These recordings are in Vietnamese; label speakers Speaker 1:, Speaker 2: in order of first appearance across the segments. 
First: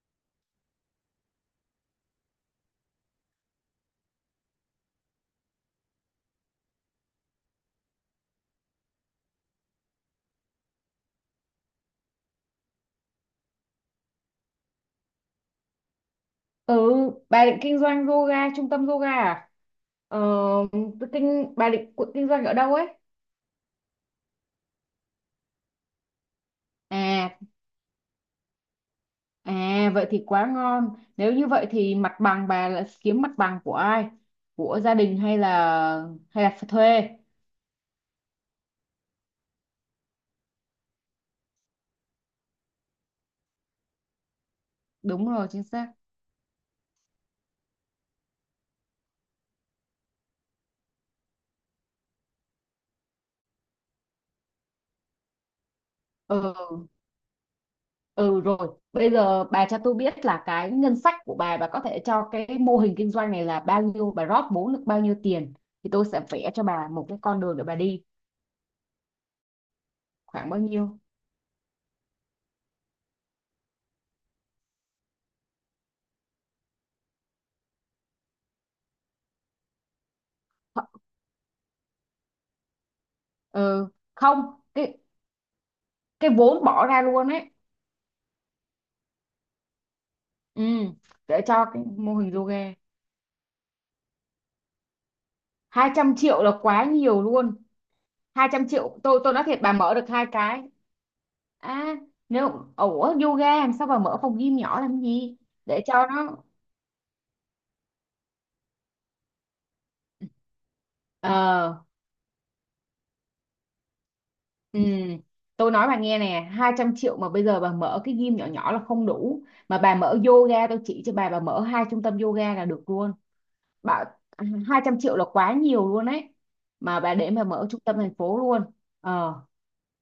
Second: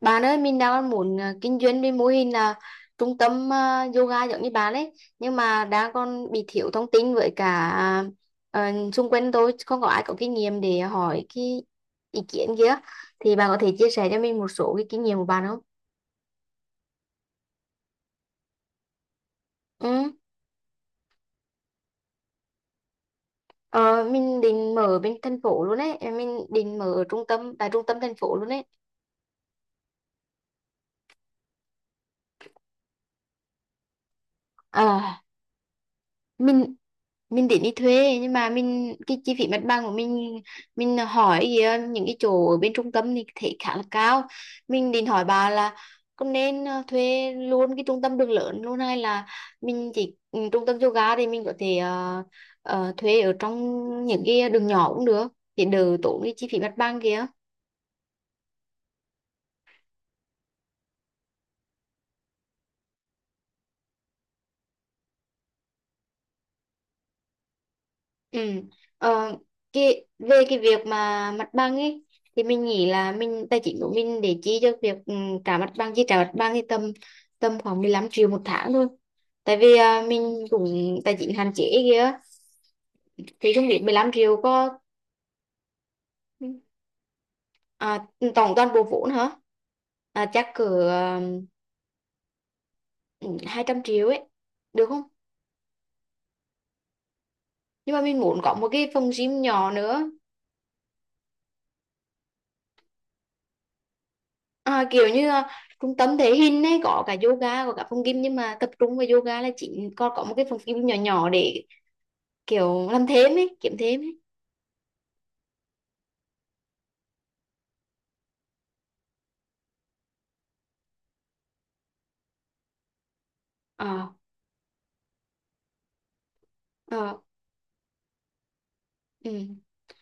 Speaker 1: Bạn ơi, mình đang muốn kinh doanh với mô hình là trung tâm yoga giống như bạn ấy, nhưng mà đang còn bị thiếu thông tin với cả xung quanh tôi không có ai có kinh nghiệm để hỏi cái ý kiến kia. Thì bạn có thể chia sẻ cho mình một số cái kinh nghiệm của bạn không?
Speaker 2: Ừ, bà định kinh doanh yoga, trung tâm yoga à?
Speaker 1: Ừ.
Speaker 2: Ờ, bà định kinh doanh ở đâu ấy?
Speaker 1: Ờ, mình định mở bên thành phố luôn ấy, mình định mở ở trung
Speaker 2: À,
Speaker 1: tâm tại trung tâm thành phố luôn ấy.
Speaker 2: à, vậy thì quá ngon. Nếu như vậy thì mặt bằng bà là kiếm mặt bằng của ai? Của gia đình
Speaker 1: À,
Speaker 2: hay là
Speaker 1: mình
Speaker 2: thuê?
Speaker 1: mình đến đi thuê nhưng mà mình cái chi phí mặt bằng của mình hỏi kìa, những cái chỗ ở bên trung tâm thì thấy khá là cao, mình định hỏi
Speaker 2: Đúng rồi,
Speaker 1: bà
Speaker 2: chính
Speaker 1: là
Speaker 2: xác.
Speaker 1: có nên thuê luôn cái trung tâm đường lớn luôn hay là mình chỉ trung tâm yoga thì mình có thể thuê ở trong những cái đường nhỏ cũng được để đỡ tốn cái chi phí mặt
Speaker 2: Ừ,
Speaker 1: bằng kìa.
Speaker 2: ừ rồi. Bây giờ bà cho tôi biết là cái ngân sách của bà có thể cho cái mô hình kinh doanh này là bao nhiêu, bà rót vốn được bao nhiêu tiền? Thì tôi sẽ vẽ cho bà một cái con đường để bà đi.
Speaker 1: Ừ. Ờ, về
Speaker 2: Khoảng
Speaker 1: cái
Speaker 2: bao
Speaker 1: việc
Speaker 2: nhiêu?
Speaker 1: mà mặt bằng ấy thì mình nghĩ là mình tài chính của mình để chi cho việc trả mặt bằng chi trả mặt bằng thì tầm tầm khoảng 15 triệu một tháng thôi tại vì mình cũng tài chính hạn chế kia thì không biết
Speaker 2: Ừ,
Speaker 1: 15 triệu
Speaker 2: không.
Speaker 1: có.
Speaker 2: Cái vốn bỏ ra luôn ấy,
Speaker 1: À, tổng toàn bộ vốn hả? À, chắc
Speaker 2: ừ,
Speaker 1: cỡ
Speaker 2: để cho cái mô hình yoga.
Speaker 1: 200 triệu ấy được không?
Speaker 2: 200 triệu là quá nhiều luôn.
Speaker 1: Nhưng mà mình muốn
Speaker 2: hai
Speaker 1: có
Speaker 2: trăm
Speaker 1: một cái
Speaker 2: triệu
Speaker 1: phòng
Speaker 2: tôi
Speaker 1: gym
Speaker 2: nói thiệt
Speaker 1: nhỏ
Speaker 2: bà mở được
Speaker 1: nữa.
Speaker 2: hai cái. À, nếu, ủa, yoga làm sao bà mở phòng gym nhỏ
Speaker 1: À,
Speaker 2: làm
Speaker 1: kiểu như
Speaker 2: gì? Để cho
Speaker 1: trung tâm thể
Speaker 2: nó
Speaker 1: hình ấy có cả yoga có cả phòng gym nhưng mà tập trung vào yoga là chỉ còn có một cái phòng gym nhỏ nhỏ
Speaker 2: ờ
Speaker 1: để kiểu làm thêm ấy kiếm thêm ấy.
Speaker 2: ừ, tôi nói bà nghe nè, 200 triệu mà bây giờ bà mở cái gym nhỏ nhỏ là không đủ, mà bà mở yoga tôi chỉ cho bà mở hai trung tâm yoga là được luôn. Bà,
Speaker 1: Ờ.
Speaker 2: 200 triệu là quá nhiều luôn ấy, mà bà
Speaker 1: Ờ.
Speaker 2: để mà mở trung tâm thành phố luôn. Ờ,
Speaker 1: Ừ.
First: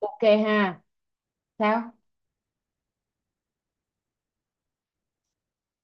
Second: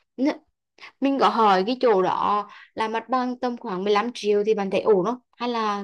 Speaker 2: ok
Speaker 1: N-
Speaker 2: ha,
Speaker 1: mình có hỏi cái
Speaker 2: sao?
Speaker 1: chỗ đó là mặt bằng tầm khoảng 15 triệu thì bạn thấy ổn không hay là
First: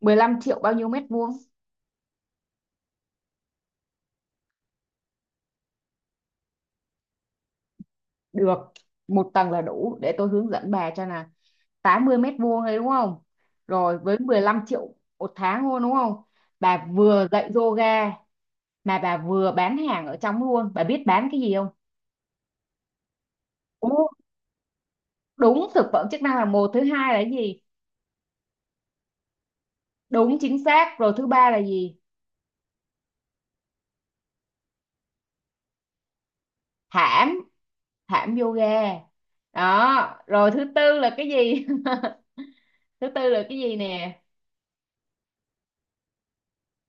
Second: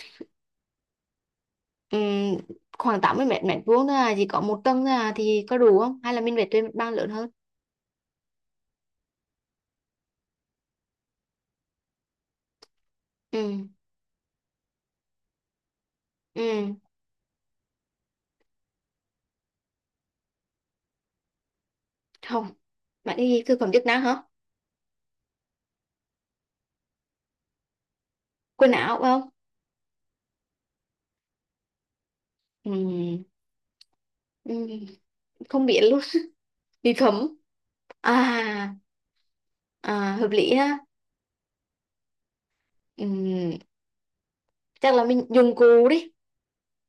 Speaker 2: 15 triệu bao nhiêu mét vuông?
Speaker 1: ừm, khoảng 80 mét mét vuông thôi à, chỉ có một tầng thôi à, thì có đủ không hay là mình phải thuê mặt bằng lớn hơn.
Speaker 2: Được, một tầng là đủ để tôi hướng dẫn bà cho nè. 80 m² đấy đúng không?
Speaker 1: Ừ.
Speaker 2: Rồi với 15 triệu một tháng luôn đúng không?
Speaker 1: Ừ.
Speaker 2: Bà vừa dạy yoga mà bà vừa bán hàng ở trong luôn. Bà biết bán cái gì không?
Speaker 1: Không, bạn đi thực phẩm chức năng
Speaker 2: Ồ,
Speaker 1: hả?
Speaker 2: đúng, thực phẩm chức năng là một, thứ hai là cái gì?
Speaker 1: Quần áo phải không?
Speaker 2: Đúng chính xác, rồi thứ ba là gì?
Speaker 1: Ừ. Ừ. Không biết luôn. Bị khấm.
Speaker 2: Thảm, thảm yoga.
Speaker 1: À. À,
Speaker 2: Đó,
Speaker 1: hợp
Speaker 2: rồi
Speaker 1: lý
Speaker 2: thứ
Speaker 1: ha.
Speaker 2: tư là cái gì? Thứ tư là
Speaker 1: Ừm,
Speaker 2: cái gì nè?
Speaker 1: chắc là mình dùng cụ đi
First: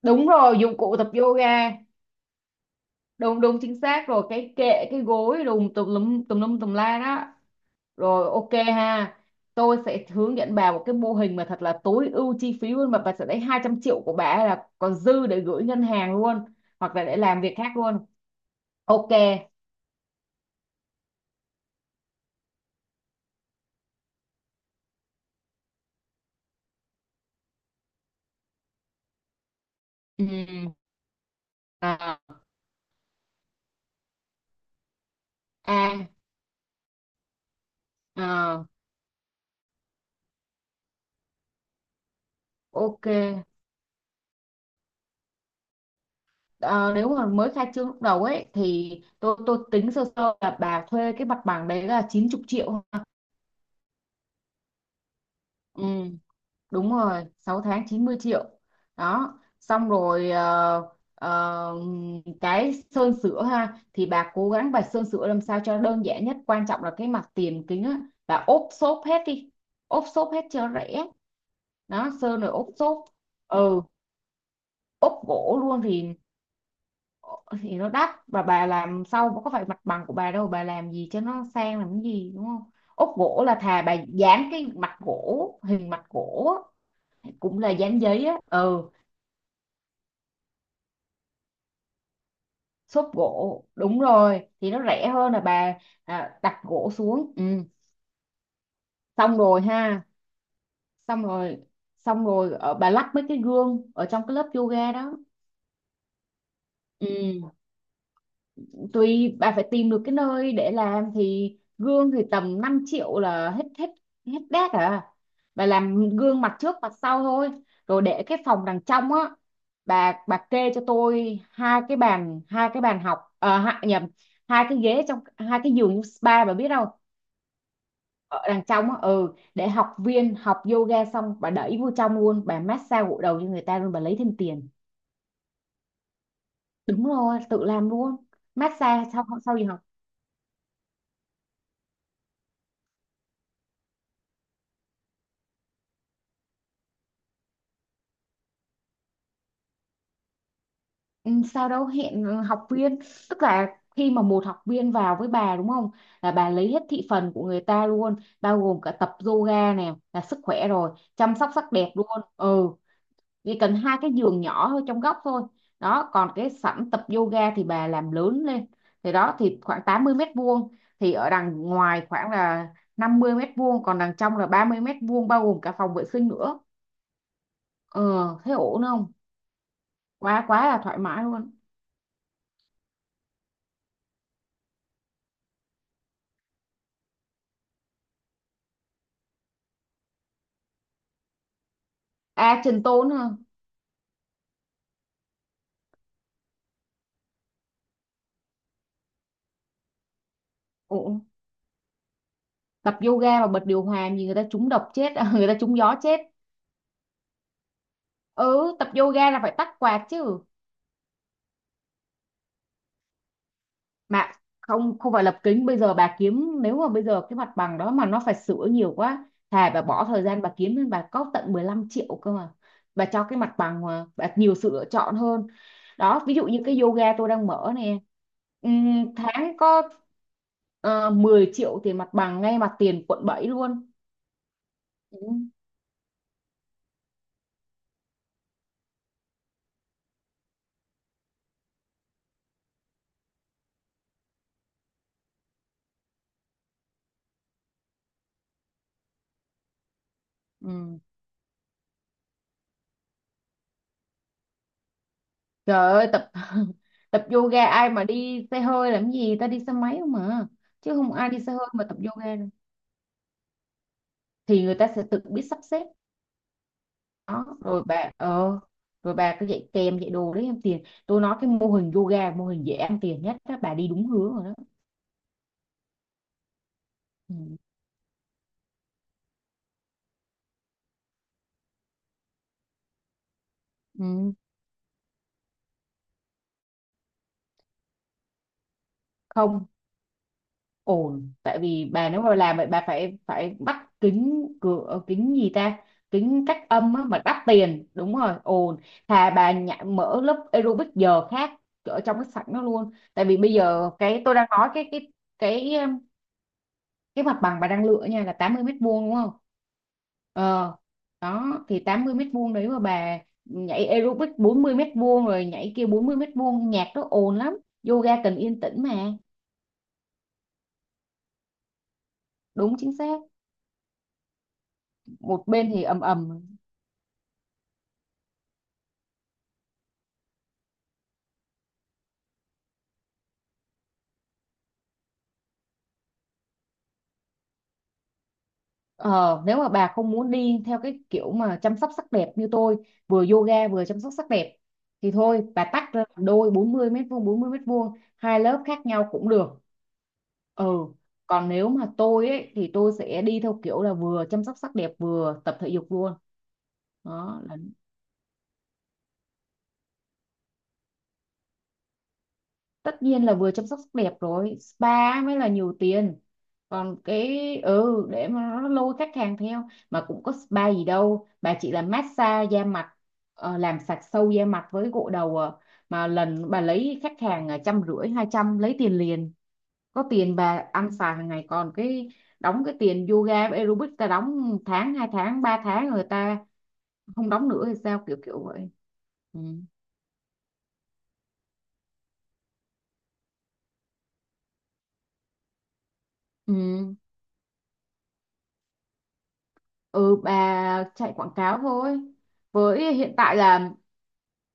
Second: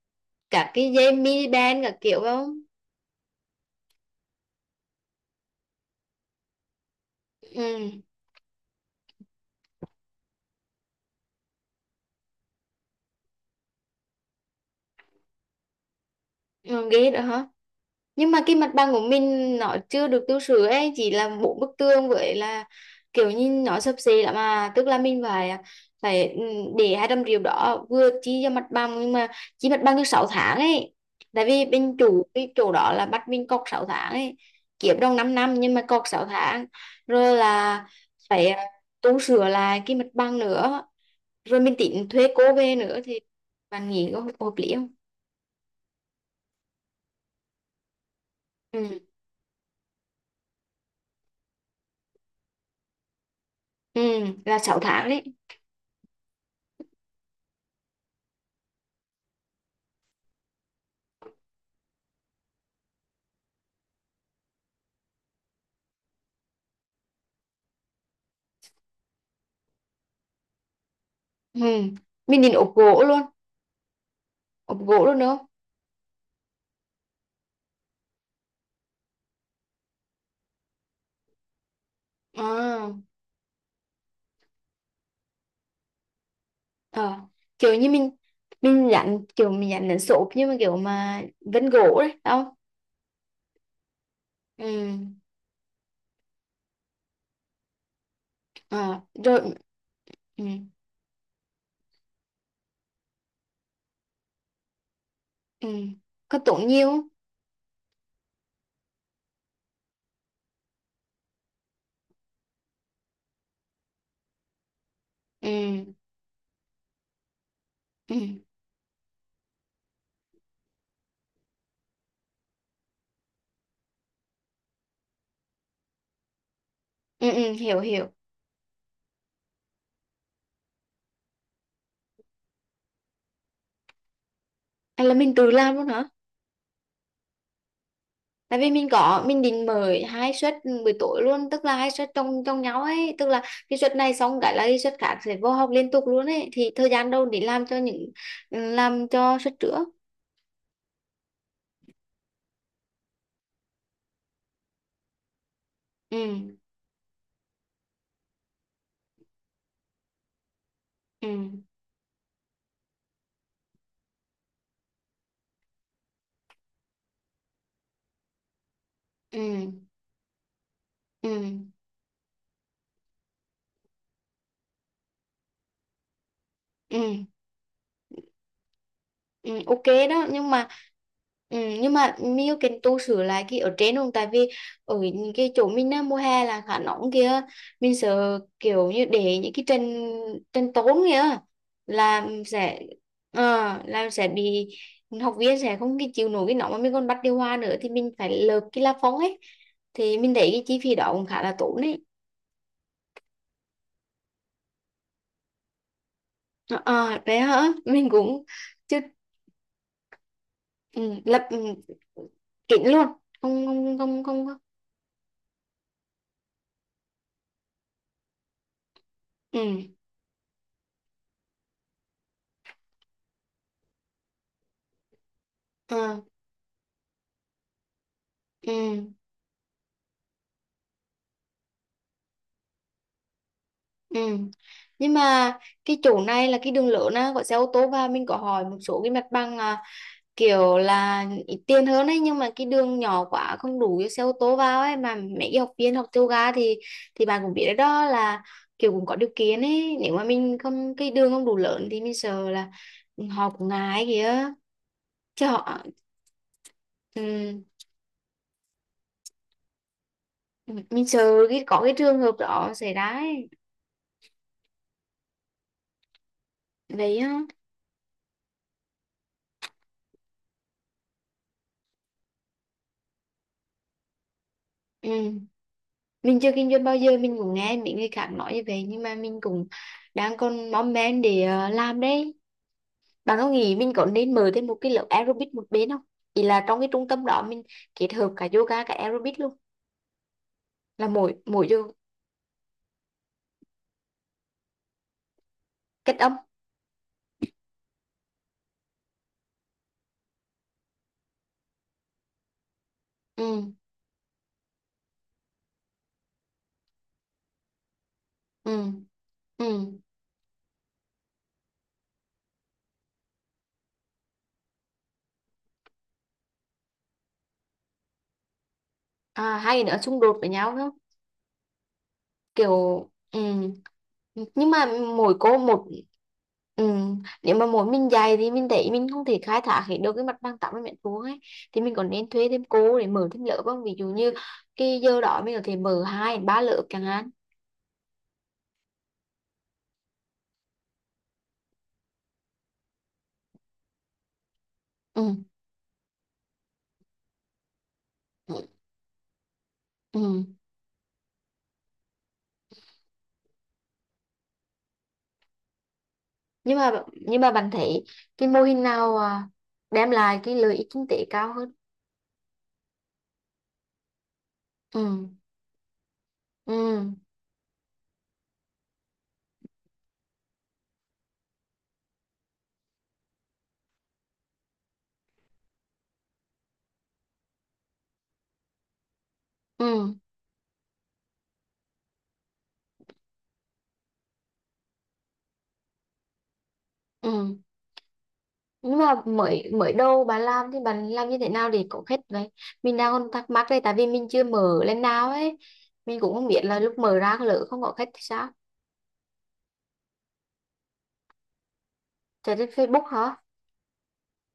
Speaker 2: Đúng rồi,
Speaker 1: cả
Speaker 2: dụng
Speaker 1: cái
Speaker 2: cụ tập
Speaker 1: dây mini
Speaker 2: yoga,
Speaker 1: band cả kiểu phải không?
Speaker 2: đúng đúng chính xác rồi, cái kệ, cái gối đùm tùm lum tùm lum tùm la đó. Rồi ok ha, tôi sẽ hướng dẫn bà một cái mô hình mà thật là tối ưu chi phí luôn, mà bà sẽ lấy 200 triệu của bà ấy là còn dư để gửi ngân hàng luôn,
Speaker 1: Ừ,
Speaker 2: hoặc là
Speaker 1: ghi
Speaker 2: để
Speaker 1: đó
Speaker 2: làm
Speaker 1: hả?
Speaker 2: việc khác luôn.
Speaker 1: Nhưng mà cái mặt bằng của
Speaker 2: Ok,
Speaker 1: mình nó chưa được tu sửa ấy, chỉ là bốn bức tường với là kiểu như nó xấp xệ lắm mà tức là mình phải phải để 200 triệu đó vừa chi cho mặt bằng nhưng mà chi mặt bằng được
Speaker 2: ừ,
Speaker 1: 6 tháng ấy, tại vì bên
Speaker 2: à,
Speaker 1: chủ cái chỗ đó là bắt mình cọc 6 tháng ấy, kiếm trong 5 năm nhưng mà cọc
Speaker 2: à,
Speaker 1: 6 tháng rồi là phải
Speaker 2: à,
Speaker 1: tu sửa lại cái mặt bằng nữa, rồi mình tính thuê cô về nữa
Speaker 2: ok.
Speaker 1: thì bạn nghĩ có hợp hợp lý không?
Speaker 2: Ờ, nếu mà mới khai trương lúc đầu ấy thì
Speaker 1: Ừ.
Speaker 2: tôi tính sơ sơ là bà thuê cái mặt bằng đấy là 90 triệu.
Speaker 1: Ừ, là 6 tháng đấy.
Speaker 2: Ừ, đúng rồi, 6 tháng 90 triệu đó. Xong rồi ờ, cái sơn sửa ha, thì bà cố gắng bà sơn sửa làm sao cho đơn giản nhất, quan trọng là cái mặt tiền kính á, bà ốp xốp hết đi, ốp xốp hết cho rẻ.
Speaker 1: Ừ.
Speaker 2: Đó,
Speaker 1: Mình
Speaker 2: sơn rồi
Speaker 1: định
Speaker 2: ốp
Speaker 1: ốp gỗ
Speaker 2: xốp.
Speaker 1: luôn,
Speaker 2: Ừ,
Speaker 1: ốp gỗ luôn đúng
Speaker 2: ốp
Speaker 1: không?
Speaker 2: gỗ luôn thì nó đắt, và bà làm sau có phải mặt bằng của bà đâu, bà làm gì cho nó sang làm cái gì, đúng không?
Speaker 1: À,
Speaker 2: Ốp gỗ là thà bà dán cái mặt gỗ, hình mặt gỗ
Speaker 1: ờ.
Speaker 2: á, cũng là
Speaker 1: Kiểu như
Speaker 2: dán giấy á.
Speaker 1: mình
Speaker 2: Ừ,
Speaker 1: dán kiểu mình dán đến số nhưng mà kiểu mà vân gỗ đấy đúng không?
Speaker 2: xốp gỗ đúng rồi, thì nó
Speaker 1: Ừ.
Speaker 2: rẻ hơn là bà đặt gỗ xuống. Ừ,
Speaker 1: Ờ,
Speaker 2: xong
Speaker 1: rồi.
Speaker 2: rồi ha,
Speaker 1: Ừ.
Speaker 2: xong rồi. Xong rồi bà lắp mấy cái gương ở trong cái lớp yoga đó.
Speaker 1: Ừ. Có tốn nhiều không?
Speaker 2: Ừ, tùy bà phải tìm được cái nơi để làm, thì gương thì tầm 5 triệu là hết hết hết đét à. Bà
Speaker 1: Ừ.
Speaker 2: làm gương mặt trước mặt sau thôi, rồi
Speaker 1: Ừ.
Speaker 2: để cái phòng đằng trong á. Bà kê cho tôi hai cái bàn, hai cái bàn học, à, nhầm, hai cái ghế, trong hai cái giường spa, bà biết không?
Speaker 1: Ừ. Ừ, hiểu hiểu.
Speaker 2: Ở đằng trong á, ừ, để học viên học yoga xong bà đẩy vô trong luôn, bà massage gội đầu cho người ta luôn, bà lấy thêm tiền.
Speaker 1: À, là mình tự làm luôn hả?
Speaker 2: Đúng rồi, tự làm luôn.
Speaker 1: Tại vì mình
Speaker 2: Massage
Speaker 1: có
Speaker 2: sau
Speaker 1: mình
Speaker 2: sau gì
Speaker 1: định
Speaker 2: học,
Speaker 1: mở 2 suất buổi tối luôn tức là 2 suất trong trong nhau ấy tức là cái suất này xong cái là cái suất khác sẽ vô học liên tục luôn ấy thì thời gian đâu để làm cho những làm cho suất trước.
Speaker 2: ừ, sau đó hẹn học viên. Tức là khi mà một học viên vào với bà đúng không,
Speaker 1: Ừ.
Speaker 2: là bà lấy hết thị phần của người ta luôn, bao gồm cả tập yoga nè, là sức khỏe rồi
Speaker 1: Ừ.
Speaker 2: chăm sóc sắc đẹp luôn. Ừ, chỉ cần hai cái giường nhỏ thôi, trong góc thôi. Đó, còn cái sảnh tập yoga thì bà làm lớn lên, thì đó thì khoảng
Speaker 1: Ừ.
Speaker 2: 80 m² thì
Speaker 1: Ừ.
Speaker 2: ở đằng ngoài khoảng là 50 m², còn đằng trong là 30 m² bao gồm cả phòng vệ sinh nữa.
Speaker 1: Ừ.
Speaker 2: Ờ, thế ổn không?
Speaker 1: Ừ, ok. Đó
Speaker 2: Quá
Speaker 1: nhưng
Speaker 2: quá
Speaker 1: mà
Speaker 2: là thoải mái luôn.
Speaker 1: nhưng mà Miu cần tu sửa lại cái ở trên không tại vì ở những cái chỗ mình á, mùa hè là khá nóng kia, mình sợ kiểu như để những cái tranh tranh tốn kia là
Speaker 2: À,
Speaker 1: sẽ
Speaker 2: trình tốn hả,
Speaker 1: ờ, là sẽ bị học viên sẽ không cái chịu nổi cái nóng mà mình còn bắt điều hòa nữa thì mình phải lợp cái la phong ấy thì mình thấy cái chi phí đó
Speaker 2: ổn.
Speaker 1: cũng khá là tốn đấy.
Speaker 2: Tập yoga mà bật điều hòa gì, người ta trúng độc chết người ta trúng gió chết.
Speaker 1: Ờ, à, đấy hả, mình cũng
Speaker 2: Ừ, tập
Speaker 1: chưa.
Speaker 2: yoga là phải tắt quạt chứ.
Speaker 1: Ừ, lập kín luôn. Không, không, không,
Speaker 2: Mà
Speaker 1: không, không.
Speaker 2: không không phải lập kính, bây giờ bà kiếm, nếu mà bây giờ cái mặt bằng đó mà nó phải sửa nhiều quá
Speaker 1: Ừ.
Speaker 2: thà bà bỏ thời gian bà kiếm lên, bà có tận 15 triệu cơ mà, bà cho cái mặt bằng mà bà nhiều sự lựa chọn hơn.
Speaker 1: ờ,
Speaker 2: Đó, ví dụ như cái yoga tôi đang mở nè,
Speaker 1: ừ.
Speaker 2: tháng có 10 triệu tiền mặt bằng ngay mặt tiền quận 7 luôn.
Speaker 1: Ừ. Nhưng
Speaker 2: Ừ.
Speaker 1: mà cái chỗ này là cái đường lớn á, có xe ô tô, và mình có hỏi một số cái mặt bằng kiểu là ít tiền hơn ấy nhưng mà cái đường nhỏ quá, không đủ cho xe ô tô vào ấy, mà mấy cái học viên học yoga thì bạn cũng biết đấy đó là kiểu cũng có điều kiện ấy, nếu mà mình không
Speaker 2: Ừ.
Speaker 1: cái đường không đủ lớn thì mình sợ là họ cũng ngại kìa chứ họ.
Speaker 2: Trời ơi tập tập
Speaker 1: Ừ,
Speaker 2: yoga ai mà đi xe hơi làm gì ta, đi xe máy không mà. Chứ
Speaker 1: mình
Speaker 2: không ai đi
Speaker 1: sợ
Speaker 2: xe
Speaker 1: cái
Speaker 2: hơi
Speaker 1: có
Speaker 2: mà
Speaker 1: cái
Speaker 2: tập
Speaker 1: trường hợp
Speaker 2: yoga đâu,
Speaker 1: đó xảy ra ấy.
Speaker 2: thì người ta sẽ tự biết sắp xếp.
Speaker 1: Vậy á.
Speaker 2: Đó rồi bà rồi bà cứ dạy kèm dạy đồ đấy em tiền, tôi nói cái mô hình yoga mô hình dễ ăn tiền nhất đó, bà đi đúng hướng rồi đó.
Speaker 1: Ừ. Mình chưa kinh doanh bao giờ
Speaker 2: Ừ.
Speaker 1: mình cũng nghe mấy người khác nói như vậy nhưng mà mình cũng đang còn mong men để làm đấy. Bạn có nghĩ mình có
Speaker 2: Ừ.
Speaker 1: nên mở thêm một cái lớp aerobic một bên không? Ý là trong cái trung tâm đó mình kết hợp cả yoga cả aerobic luôn.
Speaker 2: Không
Speaker 1: Là
Speaker 2: ổn,
Speaker 1: mỗi
Speaker 2: tại
Speaker 1: mỗi vô
Speaker 2: vì bà nếu mà làm vậy bà phải phải bắt kính cửa, kính gì ta,
Speaker 1: kết âm.
Speaker 2: kính cách âm á, mà đắt tiền, đúng rồi, ồn. Thà bà mở lớp aerobic giờ khác ở trong cái sảnh nó luôn, tại vì bây
Speaker 1: Ừ.
Speaker 2: giờ cái tôi đang nói cái cái cái mặt bằng bà đang lựa nha là 80
Speaker 1: Ừ.
Speaker 2: mét vuông đúng không?
Speaker 1: Ừ.
Speaker 2: Ờ, đó thì 80 m² đấy mà bà nhảy aerobic 40 m², rồi nhảy kia 40 m², nhạc nó ồn lắm, yoga cần yên tĩnh mà.
Speaker 1: À, hai cái nữa xung đột với nhau,
Speaker 2: Đúng chính
Speaker 1: kiểu
Speaker 2: xác.
Speaker 1: ừ. Nhưng mà mỗi
Speaker 2: Một
Speaker 1: cô
Speaker 2: bên thì
Speaker 1: một.
Speaker 2: ầm ầm.
Speaker 1: Ừ. Nếu mà mỗi mình dạy thì mình thấy mình không thể khai thác hết được cái mặt bằng 80 mét vuông ấy thì mình còn nên thuê thêm cô để mở thêm lớp không, ví dụ như cái giờ đó mình có thể mở 2 đến 3 lớp chẳng hạn.
Speaker 2: Ờ, nếu mà bà không muốn đi theo cái kiểu mà chăm sóc sắc đẹp như tôi, vừa yoga vừa chăm sóc sắc đẹp, thì
Speaker 1: Ừ.
Speaker 2: thôi bà tách ra làm đôi, 40 m² 40 m², hai
Speaker 1: Ừ.
Speaker 2: lớp khác nhau cũng được.
Speaker 1: Ừ.
Speaker 2: Ừ, còn nếu mà tôi ấy thì tôi sẽ đi theo kiểu là vừa chăm sóc sắc đẹp vừa tập thể dục luôn.
Speaker 1: nhưng mà nhưng
Speaker 2: Đó
Speaker 1: mà
Speaker 2: là,
Speaker 1: bạn thấy cái mô hình nào đem lại cái lợi ích kinh tế cao hơn?
Speaker 2: tất nhiên là vừa chăm sóc sắc đẹp rồi spa
Speaker 1: Ừ.
Speaker 2: mới là nhiều tiền. Còn
Speaker 1: Ừ.
Speaker 2: cái ừ, để mà nó lôi khách hàng theo, mà cũng có spa gì đâu, bà chỉ là massage da mặt, làm sạch sâu da mặt với gội đầu à. Mà lần bà lấy khách hàng trăm rưỡi 200 lấy tiền liền, có
Speaker 1: Ừ.
Speaker 2: tiền bà ăn xài hàng ngày. Còn cái đóng cái tiền yoga với aerobic ta đóng một tháng hai tháng ba tháng, người ta không đóng
Speaker 1: Ừ.
Speaker 2: nữa thì sao, kiểu kiểu vậy.
Speaker 1: Nhưng mà
Speaker 2: Ừ.
Speaker 1: mới mới đầu bà làm thì bà làm như thế nào để có khách đấy, mình đang còn thắc mắc đây tại vì mình chưa mở lên nào ấy, mình cũng không biết là
Speaker 2: Ừ.
Speaker 1: lúc mở ra lỡ không có khách thì sao.
Speaker 2: Ừ, bà chạy quảng cáo thôi.
Speaker 1: Chạy trên
Speaker 2: Với
Speaker 1: Facebook
Speaker 2: hiện
Speaker 1: hả?
Speaker 2: tại là,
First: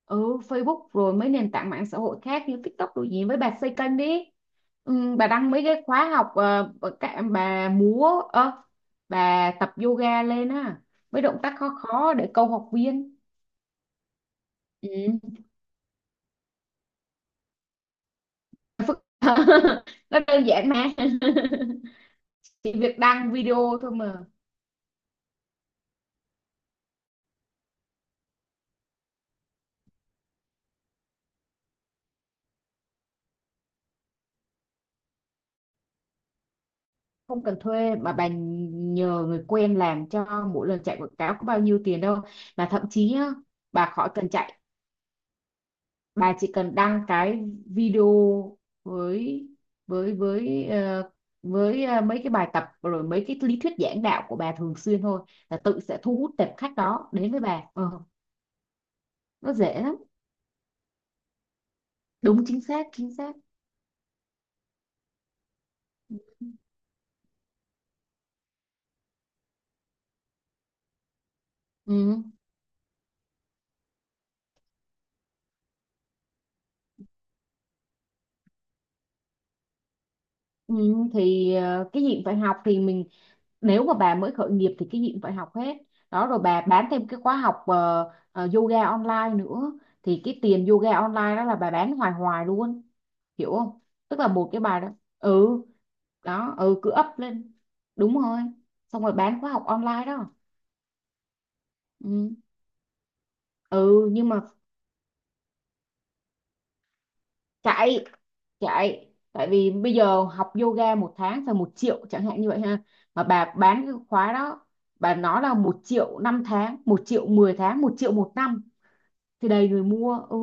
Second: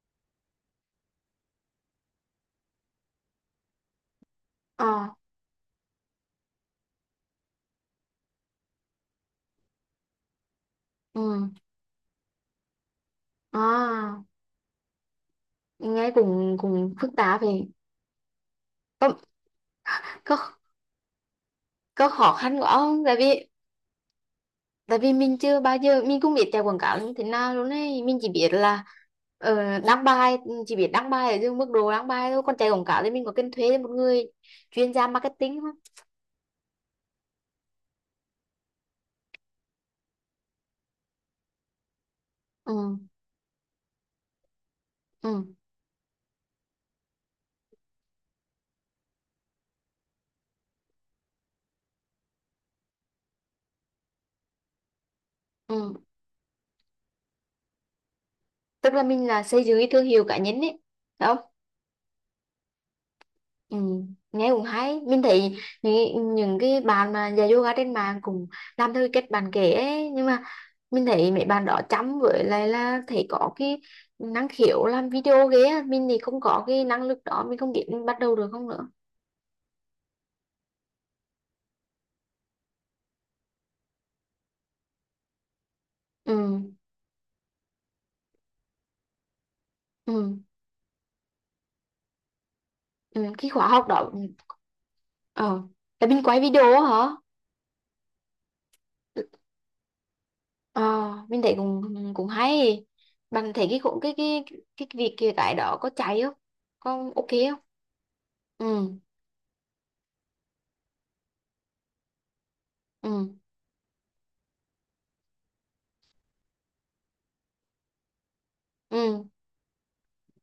Speaker 2: ừ, Facebook rồi mấy nền tảng mạng xã hội khác như TikTok đồ gì, với bà xây kênh đi.
Speaker 1: Ờ.
Speaker 2: Ừ, bà đăng mấy cái khóa học, bà múa bà tập yoga lên á, mấy động
Speaker 1: Ừ.
Speaker 2: tác khó khó để câu học viên.
Speaker 1: À,
Speaker 2: Ừ.
Speaker 1: nghe cũng cũng phức tạp vậy, có
Speaker 2: Nó
Speaker 1: có
Speaker 2: đơn giản mà.
Speaker 1: có khó khăn của
Speaker 2: Chỉ việc
Speaker 1: ông
Speaker 2: đăng video thôi mà.
Speaker 1: tại vì mình chưa bao giờ mình cũng biết chạy quảng cáo như thế nào luôn ấy, mình chỉ biết là đăng bài, chỉ biết đăng bài ở dưới mức độ đăng bài thôi, còn chạy quảng cáo thì mình có cần thuê một người chuyên gia marketing không?
Speaker 2: Không cần thuê, mà bà nhờ người quen làm cho, mỗi lần chạy quảng cáo có bao nhiêu tiền đâu. Mà thậm
Speaker 1: Ừ.
Speaker 2: chí nhá, bà khỏi cần chạy,
Speaker 1: Ừ.
Speaker 2: bà chỉ cần đăng cái video với với với ờ, với mấy cái bài tập rồi mấy cái lý thuyết giảng đạo của bà thường xuyên thôi, là tự sẽ
Speaker 1: Ừ,
Speaker 2: thu hút tệp khách đó đến với bà. Ờ,
Speaker 1: tức là mình là
Speaker 2: nó
Speaker 1: xây dựng
Speaker 2: dễ
Speaker 1: cái
Speaker 2: lắm.
Speaker 1: thương hiệu cá nhân ấy phải không?
Speaker 2: Đúng chính xác chính xác.
Speaker 1: Ừ, nghe cũng hay mình thấy những cái bạn mà dạy yoga trên mạng cũng làm theo cái cách bạn kể ấy nhưng mà mình thấy mấy bạn đó chăm
Speaker 2: Ừ.
Speaker 1: với lại là thấy có cái năng khiếu làm video ghê á, mình thì không có cái năng lực đó, mình không biết mình bắt đầu được không nữa.
Speaker 2: Ừ, thì ờ, cái gì cũng phải học thì mình, nếu mà bà mới khởi nghiệp thì cái gì cũng phải học hết. Đó,
Speaker 1: Ừ.
Speaker 2: rồi bà bán thêm cái khóa học yoga online nữa, thì
Speaker 1: ừ,
Speaker 2: cái tiền yoga online đó là bà bán hoài hoài luôn.
Speaker 1: ừ. Cái
Speaker 2: Hiểu
Speaker 1: khóa
Speaker 2: không?
Speaker 1: học đó. Ừ.
Speaker 2: Tức là một cái bài đó, ừ,
Speaker 1: Ờ, là mình quay
Speaker 2: đó,
Speaker 1: video
Speaker 2: ừ,
Speaker 1: á
Speaker 2: cứ
Speaker 1: hả?
Speaker 2: up lên. Đúng rồi, xong rồi bán khóa học online đó.
Speaker 1: Ờ, mình thấy cũng cũng
Speaker 2: Ừ,
Speaker 1: hay. Bạn thấy cái
Speaker 2: ừ
Speaker 1: cái
Speaker 2: nhưng mà,
Speaker 1: cái cái việc kia cái đó có chạy không? Có ok không?
Speaker 2: chạy,
Speaker 1: Ừ,
Speaker 2: chạy tại vì bây giờ học yoga một tháng phải 1 triệu chẳng hạn như vậy ha, mà
Speaker 1: ừ,
Speaker 2: bà bán cái khóa đó bà nói là 1 triệu 5 tháng, 1 triệu 10 tháng, 1 triệu 1 năm,
Speaker 1: ừ,
Speaker 2: thì đầy người mua. Ừ,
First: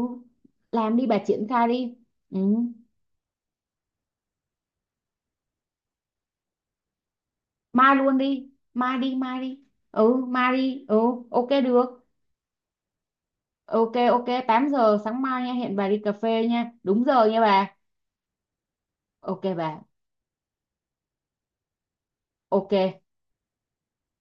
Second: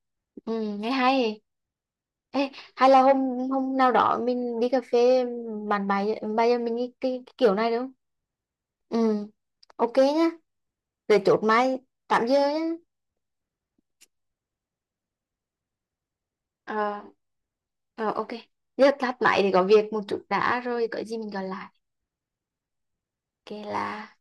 Speaker 1: ừ, nghe
Speaker 2: làm đi bà,
Speaker 1: hay.
Speaker 2: triển khai đi. Ừ.
Speaker 1: Ê, hay là hôm hôm nào đó mình đi cà phê bàn bài bây giờ mình cái kiểu này được không?
Speaker 2: Mai luôn đi, mai đi
Speaker 1: Ừ,
Speaker 2: mai đi.
Speaker 1: ok
Speaker 2: Ừ
Speaker 1: nhá.
Speaker 2: mai đi ừ.
Speaker 1: Rồi chốt
Speaker 2: Ok
Speaker 1: mai
Speaker 2: được.
Speaker 1: 8 giờ nhá.
Speaker 2: Ok ok, 8 giờ sáng mai nha, hẹn bà đi cà phê nha,
Speaker 1: Ờ,
Speaker 2: đúng giờ nha bà.
Speaker 1: ờ ok. Giờ tắt máy
Speaker 2: Ok
Speaker 1: thì có
Speaker 2: bà,
Speaker 1: việc một chút đã rồi có gì mình gọi lại.
Speaker 2: ok.
Speaker 1: Ok là